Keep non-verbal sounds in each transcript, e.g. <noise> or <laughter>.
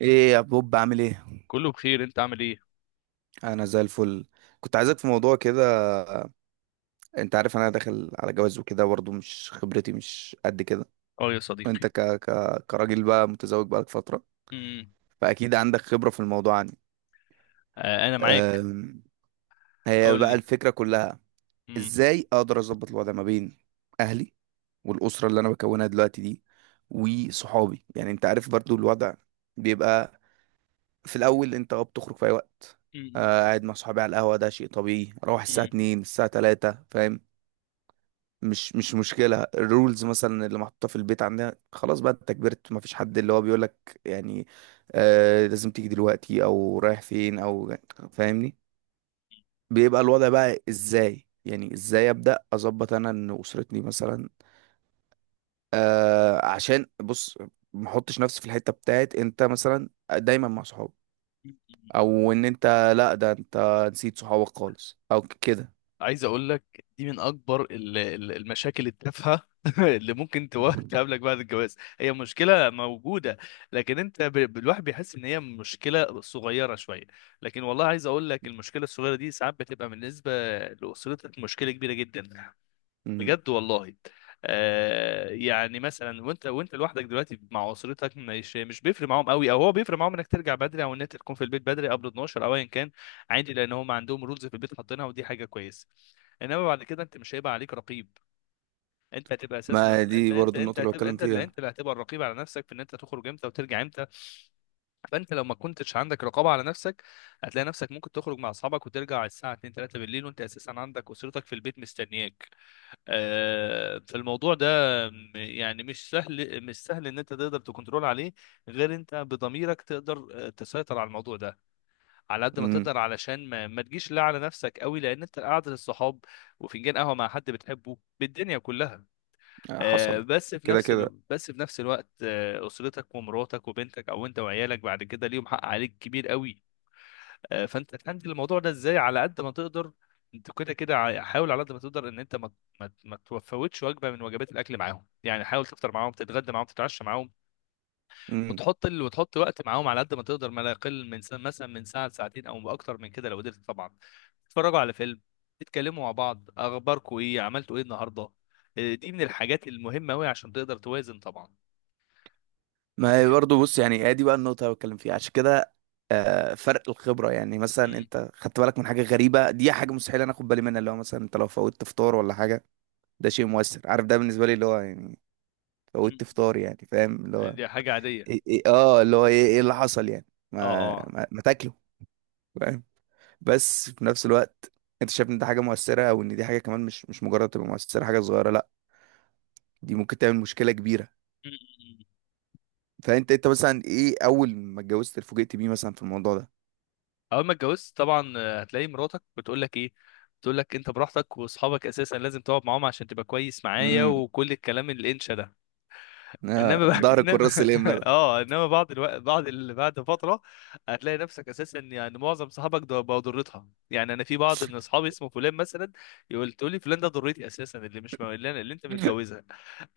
ايه يا بوب، عامل ايه؟ كله بخير، انت عامل ايه؟ انا زي الفل. كنت عايزك في موضوع كده. انت عارف انا داخل على جواز وكده، برضه مش خبرتي مش قد كده. اه يا صديقي. وانت كراجل بقى متزوج بقالك فترة، امم فاكيد عندك خبرة في الموضوع عني. آه انا معاك. أم... هي قول بقى لي. الفكرة كلها، امم. ازاي اقدر اظبط الوضع ما بين اهلي والاسرة اللي انا بكونها دلوقتي دي وصحابي؟ يعني انت عارف برضه الوضع بيبقى. في الاول انت، اه، بتخرج في اي وقت. امم. آه، قاعد مع صحابي على القهوه، ده شيء طبيعي اروح الساعه امم. 2 الساعه 3، فاهم؟ مش مشكله الرولز مثلا اللي محطوطه في البيت عندنا. خلاص بقى انت كبرت، ما فيش حد اللي هو بيقول لك يعني آه لازم تيجي دلوقتي او رايح فين او، فاهمني؟ بيبقى الوضع بقى ازاي؟ يعني ازاي ابدا اظبط انا ان اسرتني مثلا، آه، عشان بص، ما احطش نفسي في الحته بتاعت انت مثلا دايما مع صحابك، امم. او ان انت، لا ده انت نسيت صحابك خالص او كده. عايز اقول لك دي من اكبر المشاكل التافهه <laughs> اللي ممكن تقابلك بعد الجواز، هي مشكله موجوده، لكن انت الواحد بيحس ان هي مشكله صغيره شويه، لكن والله عاس اقول لك المشكله الصغيره دي ساعات بتبقى بالنسبه لاسرتك مشكله كبيره جدا، مم. بجد والله. آه يعني مثلا وانت لوحدك دلوقتي مع اسرتك مش بيفرق معاهم قوي، او هو بيفرق معاهم انك ترجع بدري او ان انت تكون في البيت بدري قبل 12 او ايا كان. عادي لان هم عندهم رولز في البيت حاطينها ودي حاجه كويسه. انما بعد كده انت مش هيبقى عليك رقيب. انت هتبقى اساسا ما انت دي انت برضو انت النقطة اللي هتبقى بتكلم انت فيها. اللي هتبقى الرقيب على نفسك في ان انت تخرج امتى وترجع امتى. فانت لو ما كنتش عندك رقابه على نفسك، هتلاقي نفسك ممكن تخرج مع اصحابك وترجع على الساعه 2 3 بالليل، وانت اساسا عندك اسرتك في البيت مستنياك. فالموضوع ده يعني مش سهل، ان انت تقدر تكنترول عليه غير انت بضميرك تقدر تسيطر على الموضوع ده على قد ما مم. تقدر، علشان ما تجيش لا على نفسك قوي، لان انت قعدة الصحاب وفنجان قهوه مع حد بتحبه بالدنيا كلها. حصل. كده كده. بس في نفس الوقت، اسرتك ومراتك وبنتك او انت وعيالك بعد كده ليهم حق عليك كبير قوي. فانت تهندل الموضوع ده ازاي على قد ما تقدر. انت كده كده حاول على قد ما تقدر ان انت ما تفوتش وجبه من وجبات الاكل معاهم، يعني حاول تفطر معاهم، تتغدى معاهم، تتعشى معاهم. مم. وتحط وقت معاهم على قد ما تقدر، ما لا يقل من مثلا من ساعه لساعتين، او اكتر من كده لو قدرت طبعا. تتفرجوا على فيلم، تتكلموا مع بعض، اخباركم ايه، عملتوا ايه النهارده. إيه، دي من الحاجات المهمه قوي عشان تقدر توازن طبعا. ما هي فاهم. برضو، بص يعني، هي دي بقى النقطة اللي بتكلم فيها، عشان كده، آه، فرق الخبرة. يعني مثلا مم. انت خدت بالك من حاجة غريبة، دي حاجة مستحيل انا اخد بالي منها، اللي هو مثلا انت لو فوتت فطار ولا حاجة. ده شيء مؤثر، عارف؟ ده بالنسبة لي اللي هو يعني مم. فوتت فطار، يعني فاهم اللي هو دي حاجه عاديه. إيه إيه؟ اه اللي هو ايه ايه اللي حصل يعني؟ اه، اه. ما تاكله، فاهم؟ بس في نفس الوقت انت شايف ان دي حاجه مؤثره، او ان دي حاجه كمان مش مجرد تبقى مؤثره حاجه صغيره، لا، دي ممكن تعمل مشكله كبيره. مم. فانت انت مثلا، ايه اول ما اتجوزت اتفوجئت بيه مثلا في الموضوع ده؟ اول ما اتجوزت طبعا، هتلاقي مراتك بتقول لك ايه. بتقول لك انت براحتك، واصحابك اساسا لازم تقعد معاهم عشان تبقى كويس معايا، امم. وكل الكلام الانشا ده. انما آه، بقى ظهر الكراسة انما <laughs> الاملا. اه انما بعض الوقت، بعد فتره هتلاقي نفسك اساسا، يعني معظم صحابك ده بقوا ضرتها. يعني انا في بعض من اصحابي اسمه فلان مثلا، تقول لي فلان ده ضرتي اساسا، اللي مش م- اللي, أنا... اللي انت ده متجوزها،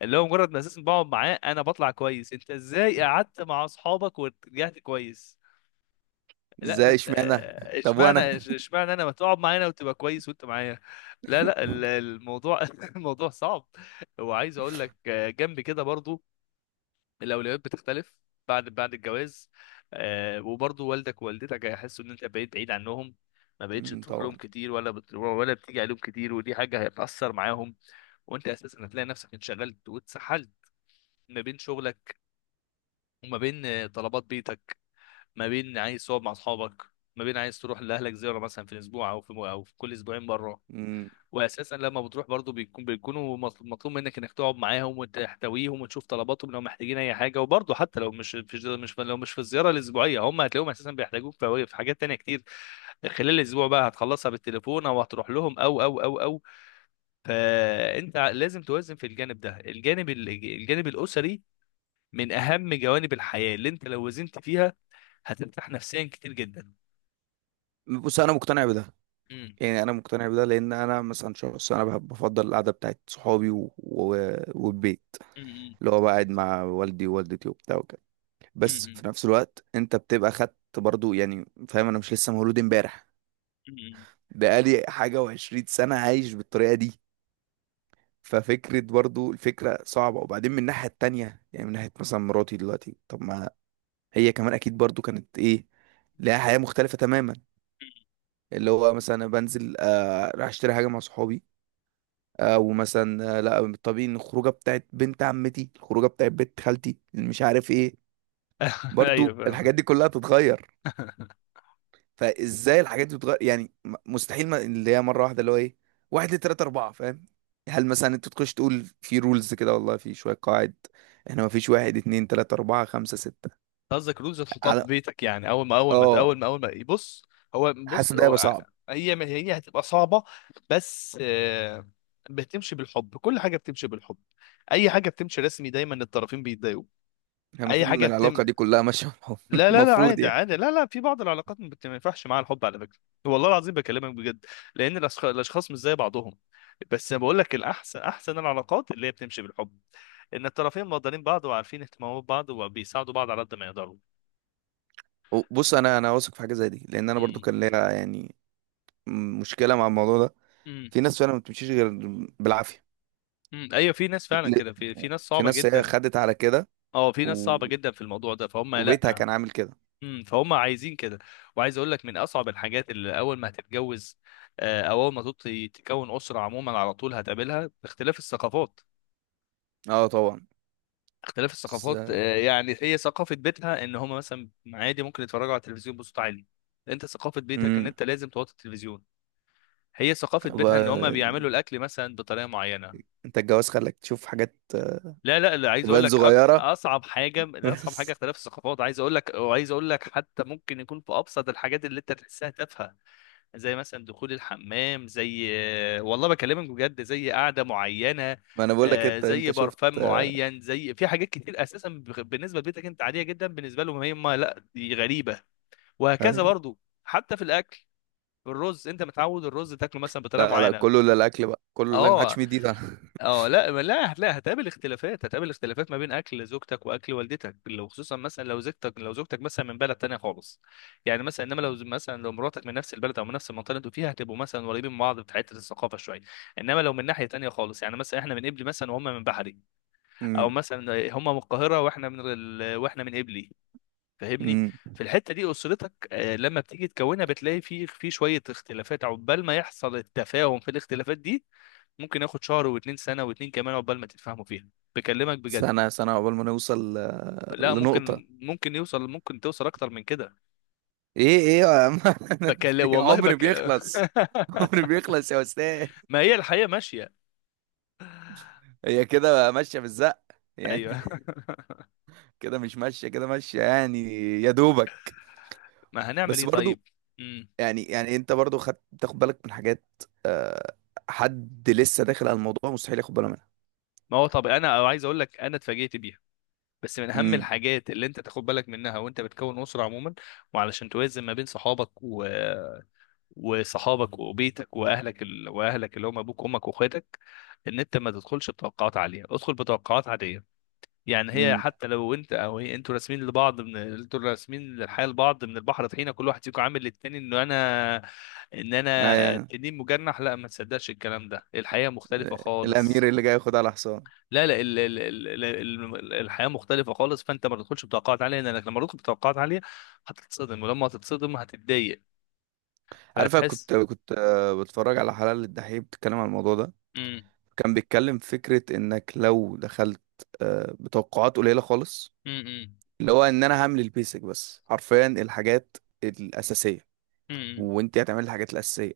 اللي هو مجرد ما اساسا بقعد معاه انا بطلع كويس، انت ازاي قعدت مع اصحابك ورجعت كويس؟ لا، ما ازاي؟ انت اشمعنى؟ آه، طب اشمعنى وانا؟ اشمعنى انا، ما تقعد معانا وتبقى كويس وانت معايا. لا، لا، <laughs> الموضوع <laughs> الموضوع صعب. وعايز اقول لك جنب كده برضو، الاولويات بتختلف بعد الجواز. وبرضه والدك ووالدتك هيحسوا ان انت بقيت بعيد عنهم، ما بقتش امم. تروح لهم طبعا. كتير ولا بتيجي عليهم كتير، ودي حاجه هتاثر معاهم. وانت اساسا هتلاقي نفسك انشغلت واتسحلت ما بين شغلك، وما بين طلبات بيتك، ما بين عايز تقعد مع اصحابك، ما بين عايز تروح لاهلك زياره مثلا في الاسبوع، او في كل اسبوعين مره. امم. واساسا لما بتروح برضو بيكونوا مطلوب منك انك تقعد معاهم وتحتويهم وتشوف طلباتهم لو محتاجين اي حاجه. وبرضو حتى لو مش مش مش لو مش في الزياره الاسبوعيه، هم هتلاقيهم اساسا بيحتاجوك في حاجات تانية كتير. خلال الاسبوع بقى هتخلصها بالتليفون او هتروح لهم او. فانت لازم توازن في الجانب ده، الجانب الاسري، من اهم جوانب الحياه، اللي انت لو وزنت فيها هترتاح نفسيا كتير جدا. بص انا مقتنع بده، امم. يعني انا مقتنع بده. لان انا مثلا شخص انا بحب، بفضل القعده بتاعت صحابي والبيت، امم. اللي هو بقعد مع والدي ووالدتي وبتاع وكده. بس امم. في نفس الوقت انت بتبقى خدت برضو، يعني فاهم، انا مش لسه مولود امبارح. امم. بقالي حاجة وعشرين سنة عايش بالطريقة دي، ففكرة برضو الفكرة صعبة. وبعدين من الناحية التانية، يعني من ناحية مثلا مراتي دلوقتي، طب ما هي كمان أكيد برضو كانت إيه، لها حياة مختلفة تماما. اللي هو مثلا أنا بنزل، آه، راح أشتري حاجة مع صحابي، أو مثلا آه لا طبيعي إن الخروجة بتاعت بنت عمتي، الخروجة بتاعت بنت خالتي اللي مش عارف إيه. <laughs> ايوه، برضو فاهمك. الحاجات دي كلها تتغير. فازاي الحاجات دي بتغير يعني؟ مستحيل، ما اللي هي مره واحده اللي هو ايه، واحد اتنين تلاته اربعه، فاهم؟ هل مثلا انت تخش تقول في رولز كده، والله في شويه قواعد احنا، ما فيش واحد اتنين تلاته اربعه خمسه سته قصدك رولز تحطها في على، بيتك، يعني اول ما اول ما اول اه؟ ما اول ما بص، حاسس ان ده هيبقى هو، صعب. هي هتبقى صعبه. بس، بتمشي بالحب. كل حاجه بتمشي بالحب. اي حاجه بتمشي رسمي دايما الطرفين بيتضايقوا. يعني اي المفروض ان حاجه بتم العلاقه دي كلها ماشيه مع بعض. <laughs> لا، لا، لا، المفروض عادي يعني. عادي، لا، لا، في بعض العلاقات ما ينفعش معاها الحب على فكره. والله العظيم بكلمك بجد، لان الاشخاص مش زي بعضهم. بس انا بقول لك الاحسن، العلاقات اللي هي بتمشي بالحب، ان الطرفين مقدرين بعض وعارفين اهتمامات بعض وبيساعدوا بعض على قد ما يقدروا. بص انا واثق في حاجه زي دي، لان انا برضو كان ليا يعني مشكله مع الموضوع ده. امم. في ناس فعلا ما بتمشيش غير بالعافيه. امم، ايوه، في ناس فعلا ل- كده، في ناس في صعبه ناس هي جدا. خدت على كده، اه، في ناس و... صعبه جدا في الموضوع ده، فهم وبيتها لا. كان عامل كده. امم، فهم عايزين كده. وعايز اقول لك من اصعب الحاجات اللي اول ما هتتجوز، او اول ما تكون اسره عموما، على طول هتقابلها اختلاف الثقافات. اه طبعا. اختلاف بس. الثقافات، يعني هي ثقافه بيتها ان هم مثلا عادي ممكن يتفرجوا على التلفزيون بصوت عالي، انت ثقافه بيتك ان امم انت لازم توطي التلفزيون. هي ثقافه بيتها ان بقى، هم بيعملوا الاكل مثلا بطريقه معينه. انت الجواز خلاك تشوف حاجات، آه، لا، لا، لا، عايز اقول تبان لك، صغيرة. اصعب حاجه، <laughs> لا، اصعب حاجه بس اختلاف الثقافات. عايز اقول لك وعايز اقول لك حتى ممكن يكون في ابسط الحاجات اللي انت تحسها تافهه، زي مثلا دخول الحمام، زي والله بكلمك بجد، زي قعده معينه، ما انا بقول لك، انت زي شفت. برفان معين، زي في حاجات كتير اساسا بالنسبه لبيتك انت عاديه جدا، بالنسبه لهم هي ما لا دي غريبه، وهكذا ايوه. برضو. حتى في الاكل، الرز انت متعود الرز تاكله مثلا بطريقه لا لا كله، معينه. لا الاكل بقى كله لا، محدش اه، ميد ايده. اه. لا لا، لا، هتقابل اختلافات، ما بين اكل زوجتك واكل والدتك، لو خصوصا مثلا لو زوجتك، مثلا من بلد تانية خالص. يعني مثلا، انما لو مراتك من نفس البلد او من نفس المنطقه اللي انتوا فيها، هتبقوا مثلا قريبين من بعض في حته الثقافه شويه. انما لو من ناحيه تانية خالص، يعني مثلا احنا من قبلي مثلا وهم من بحري، او امم. مثلا هم من القاهره واحنا من قبلي. فاهمني. امم. <laughs> في الحته دي اسرتك، لما بتيجي تكونها بتلاقي في شويه اختلافات، عقبال ما يحصل التفاهم في الاختلافات دي، ممكن ياخد شهر واتنين، سنة واتنين كمان، عقبال ما تتفاهموا فيها، بكلمك بجد. سنة سنة عقبال ما نوصل، آه، لا، ممكن، لنقطة. ممكن يوصل ممكن توصل اكتر من كده. ايه ايه يا عم. <laughs> في والله عمر بيخلص. عمر <laughs> بيخلص يا استاذ. ما هي الحياة ماشية. هي كده بقى ماشية بالزق يعني. ايوه. <laughs> <laughs> كده مش ماشية، كده ماشية يعني، يا دوبك. ما هنعمل بس ايه برضو طيب؟ امم. يعني، يعني انت برضو خدت، تاخد بالك من حاجات، آه، حد لسه داخل على الموضوع مستحيل ياخد باله منها. ما هو طب، انا عايز اقول لك، انا اتفاجئت بيها، بس من اهم امم. الحاجات اللي انت تاخد بالك منها وانت بتكون اسره عموما. وعلشان توازن ما بين وصحابك وبيتك واهلك، واهلك اللي هم ابوك وامك واخواتك، ان انت ما تدخلش بتوقعات عاليه، ادخل بتوقعات عاديه. يعني هي امم. حتى لو انت او هي، انتوا راسمين لبعض، من انتوا راسمين للحياه لبعض من البحر طحينه، كل واحد فيكم عامل للتاني انه انا، ان انا ايوه. التنين مجنح، لا ما تصدقش الكلام ده، الحياه مختلفه الامير خالص. اللي جاي ياخد على حصان. لا، لا، الحياه مختلفه خالص. فانت ما تدخلش بتوقعات عاليه، لانك لما تدخل بتوقعات عاليه هتتصدم، ولما هتتصدم هتتضايق، عارف، انا فهتحس. كنت آه، بتفرج على حلقه الدحيح بتتكلم على الموضوع ده. امم. كان بيتكلم في فكره، انك لو دخلت، آه، بتوقعات قليله خالص، امم. اللي هو ان انا هعمل البيسك بس، حرفيا الحاجات الاساسيه، امم. وانت هتعمل الحاجات الاساسيه.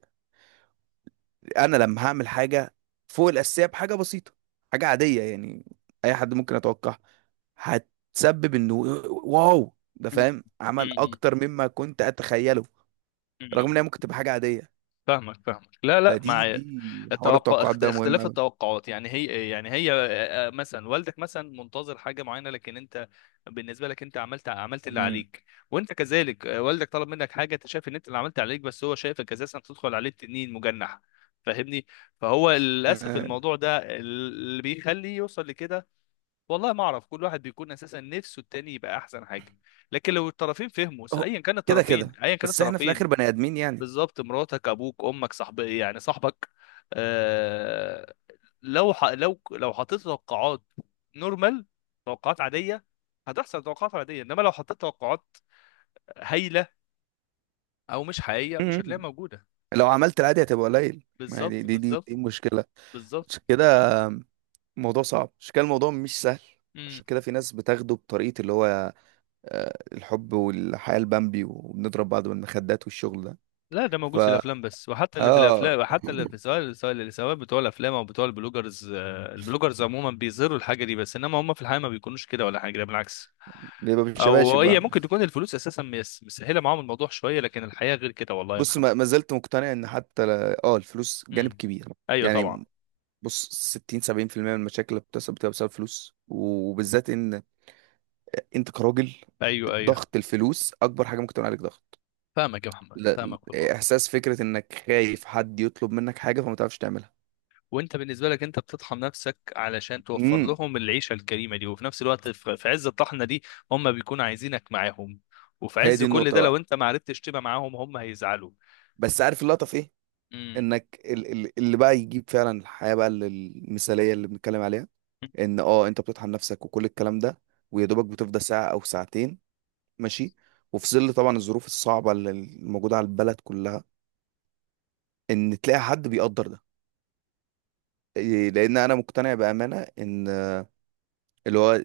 انا لما هعمل حاجه فوق الاساسيه بحاجه بسيطه، حاجه عاديه يعني، اي حد ممكن يتوقعها، هتسبب انه واو، ده فاهم عمل اكتر مما كنت اتخيله، رغم ان هي امم. ممكن تبقى حاجه عاديه. فاهمك، لا، لا، فدي دي حوار التوقع، التوقعات ده مهم اختلاف قوي. التوقعات، يعني هي، يعني هي مثلا والدك مثلا منتظر حاجه معينه، لكن انت بالنسبه لك انت عملت اللي امم. عليك. وانت كذلك والدك طلب منك حاجه انت شايف ان انت اللي عملت عليك، بس هو شايفك اساسا بتدخل عليه تنين مجنح، فاهمني. فهو للاسف آه، الموضوع ده اللي بيخليه يوصل لكده. والله ما اعرف، كل واحد بيكون اساسا نفسه التاني يبقى احسن حاجه. لكن لو الطرفين فهموا، أهو، ايا كان كده الطرفين، كده، بس احنا في الاخر بني ادمين يعني. بالظبط، مراتك ابوك امك يعني صاحبك. آه لو لو حطيت توقعات نورمال، توقعات عاديه، هتحصل توقعات عاديه. انما لو حطيت توقعات هايله او مش حقيقيه، مش هتلاقيها مم. موجوده. لو عملت العادي هتبقى قليل، ما هي بالظبط. بالظبط. دي مشكله. بالظبط. عشان كده الموضوع صعب، عشان كده الموضوع مش سهل، عشان كده في ناس بتاخده بطريقه اللي هو، آه، الحب والحياة البامبي وبنضرب بعض بالمخدات والشغل ده. لا ده ف، موجود في الافلام بس. وحتى اللي في اه، الافلام، وحتى اللي في، سواء سواء اللي سواء بتوع الافلام او بتوع البلوجرز، البلوجرز عموما بيظهروا الحاجه دي، بس انما هم في الحقيقه ما بيكونوش كده ولا حاجه، ده بالعكس. بيبقى او بالشباشب هي بقى. ممكن تكون الفلوس اساسا مسهله معاهم الموضوع شويه، لكن الحياه غير كده والله يا بص محمد. ما زلت مقتنع ان حتى اه، الفلوس جانب امم. كبير ايوه طبعا. يعني. بص 60 70% من المشاكل اللي بتحصل بتبقى بسبب فلوس، وبالذات ان انت كراجل، ايوه، ايوه، ضغط الفلوس اكبر حاجه ممكن تعمل عليك ضغط. فاهمك يا محمد، لا، فاهمك والله. احساس، فكره انك خايف حد يطلب منك حاجه فما تعرفش تعملها. وانت بالنسبه لك انت بتطحن نفسك علشان توفر امم. لهم العيشه الكريمه دي، وفي نفس الوقت في عز الطحنه دي هم بيكونوا عايزينك معاهم، وفي هي عز دي كل النقطه ده لو بقى. انت ما عرفتش تبقى معاهم هم هيزعلوا. بس عارف اللقطه في ايه؟ امم. انك اللي بقى يجيب فعلا الحياة بقى المثالية اللي بنتكلم عليها، ان اه انت بتطحن نفسك وكل الكلام ده، ويا دوبك بتفضى ساعة او ساعتين، ماشي، وفي ظل طبعا الظروف الصعبة اللي الموجودة على البلد كلها، ان تلاقي حد بيقدر ده. إيه، لان انا مقتنع بأمانة ان اللي هو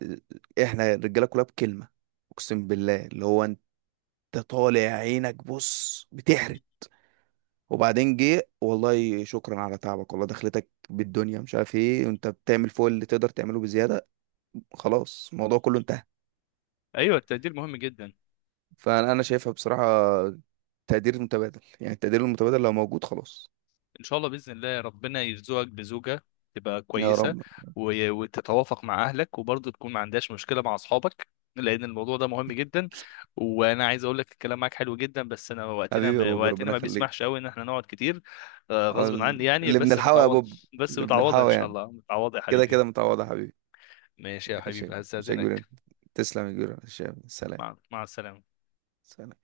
احنا الرجالة كلها بكلمة، اقسم بالله اللي هو انت طالع عينك بص بتحرق، وبعدين جه والله شكرا على تعبك والله دخلتك بالدنيا مش عارف ايه، وانت بتعمل فوق اللي تقدر تعمله بزياده، خلاص الموضوع كله انتهى. ايوه، التقدير مهم جدا. فانا، أنا شايفها بصراحه، تقدير متبادل. يعني التقدير المتبادل لو موجود، خلاص. ان شاء الله باذن الله ربنا يرزقك بزوجه تبقى يا كويسه، رب. وتتوافق مع اهلك وبرضه تكون ما عندهاش مشكله مع اصحابك، لان الموضوع ده مهم جدا. وانا عايز اقول لك الكلام معاك حلو جدا، بس انا حبيبي يا بوب، وقتنا ربنا ما يخليك. بيسمحش قوي ان احنا نقعد كتير، آه، غصب عني يعني اللي بس بنلحقه يا متعوض. بوب. بس اللي متعوضه ان بنلحقه شاء يعني. الله، متعوضه يا كده حبيبي. كده متعوضه يا حبيبي. ماشي يا ماشي يا حبيبي، كبير- ماشي يا كبير. هستاذنك. تسلم يا كبير، ماشي يا- حبيبي. سلام. مع السلامه. سلام.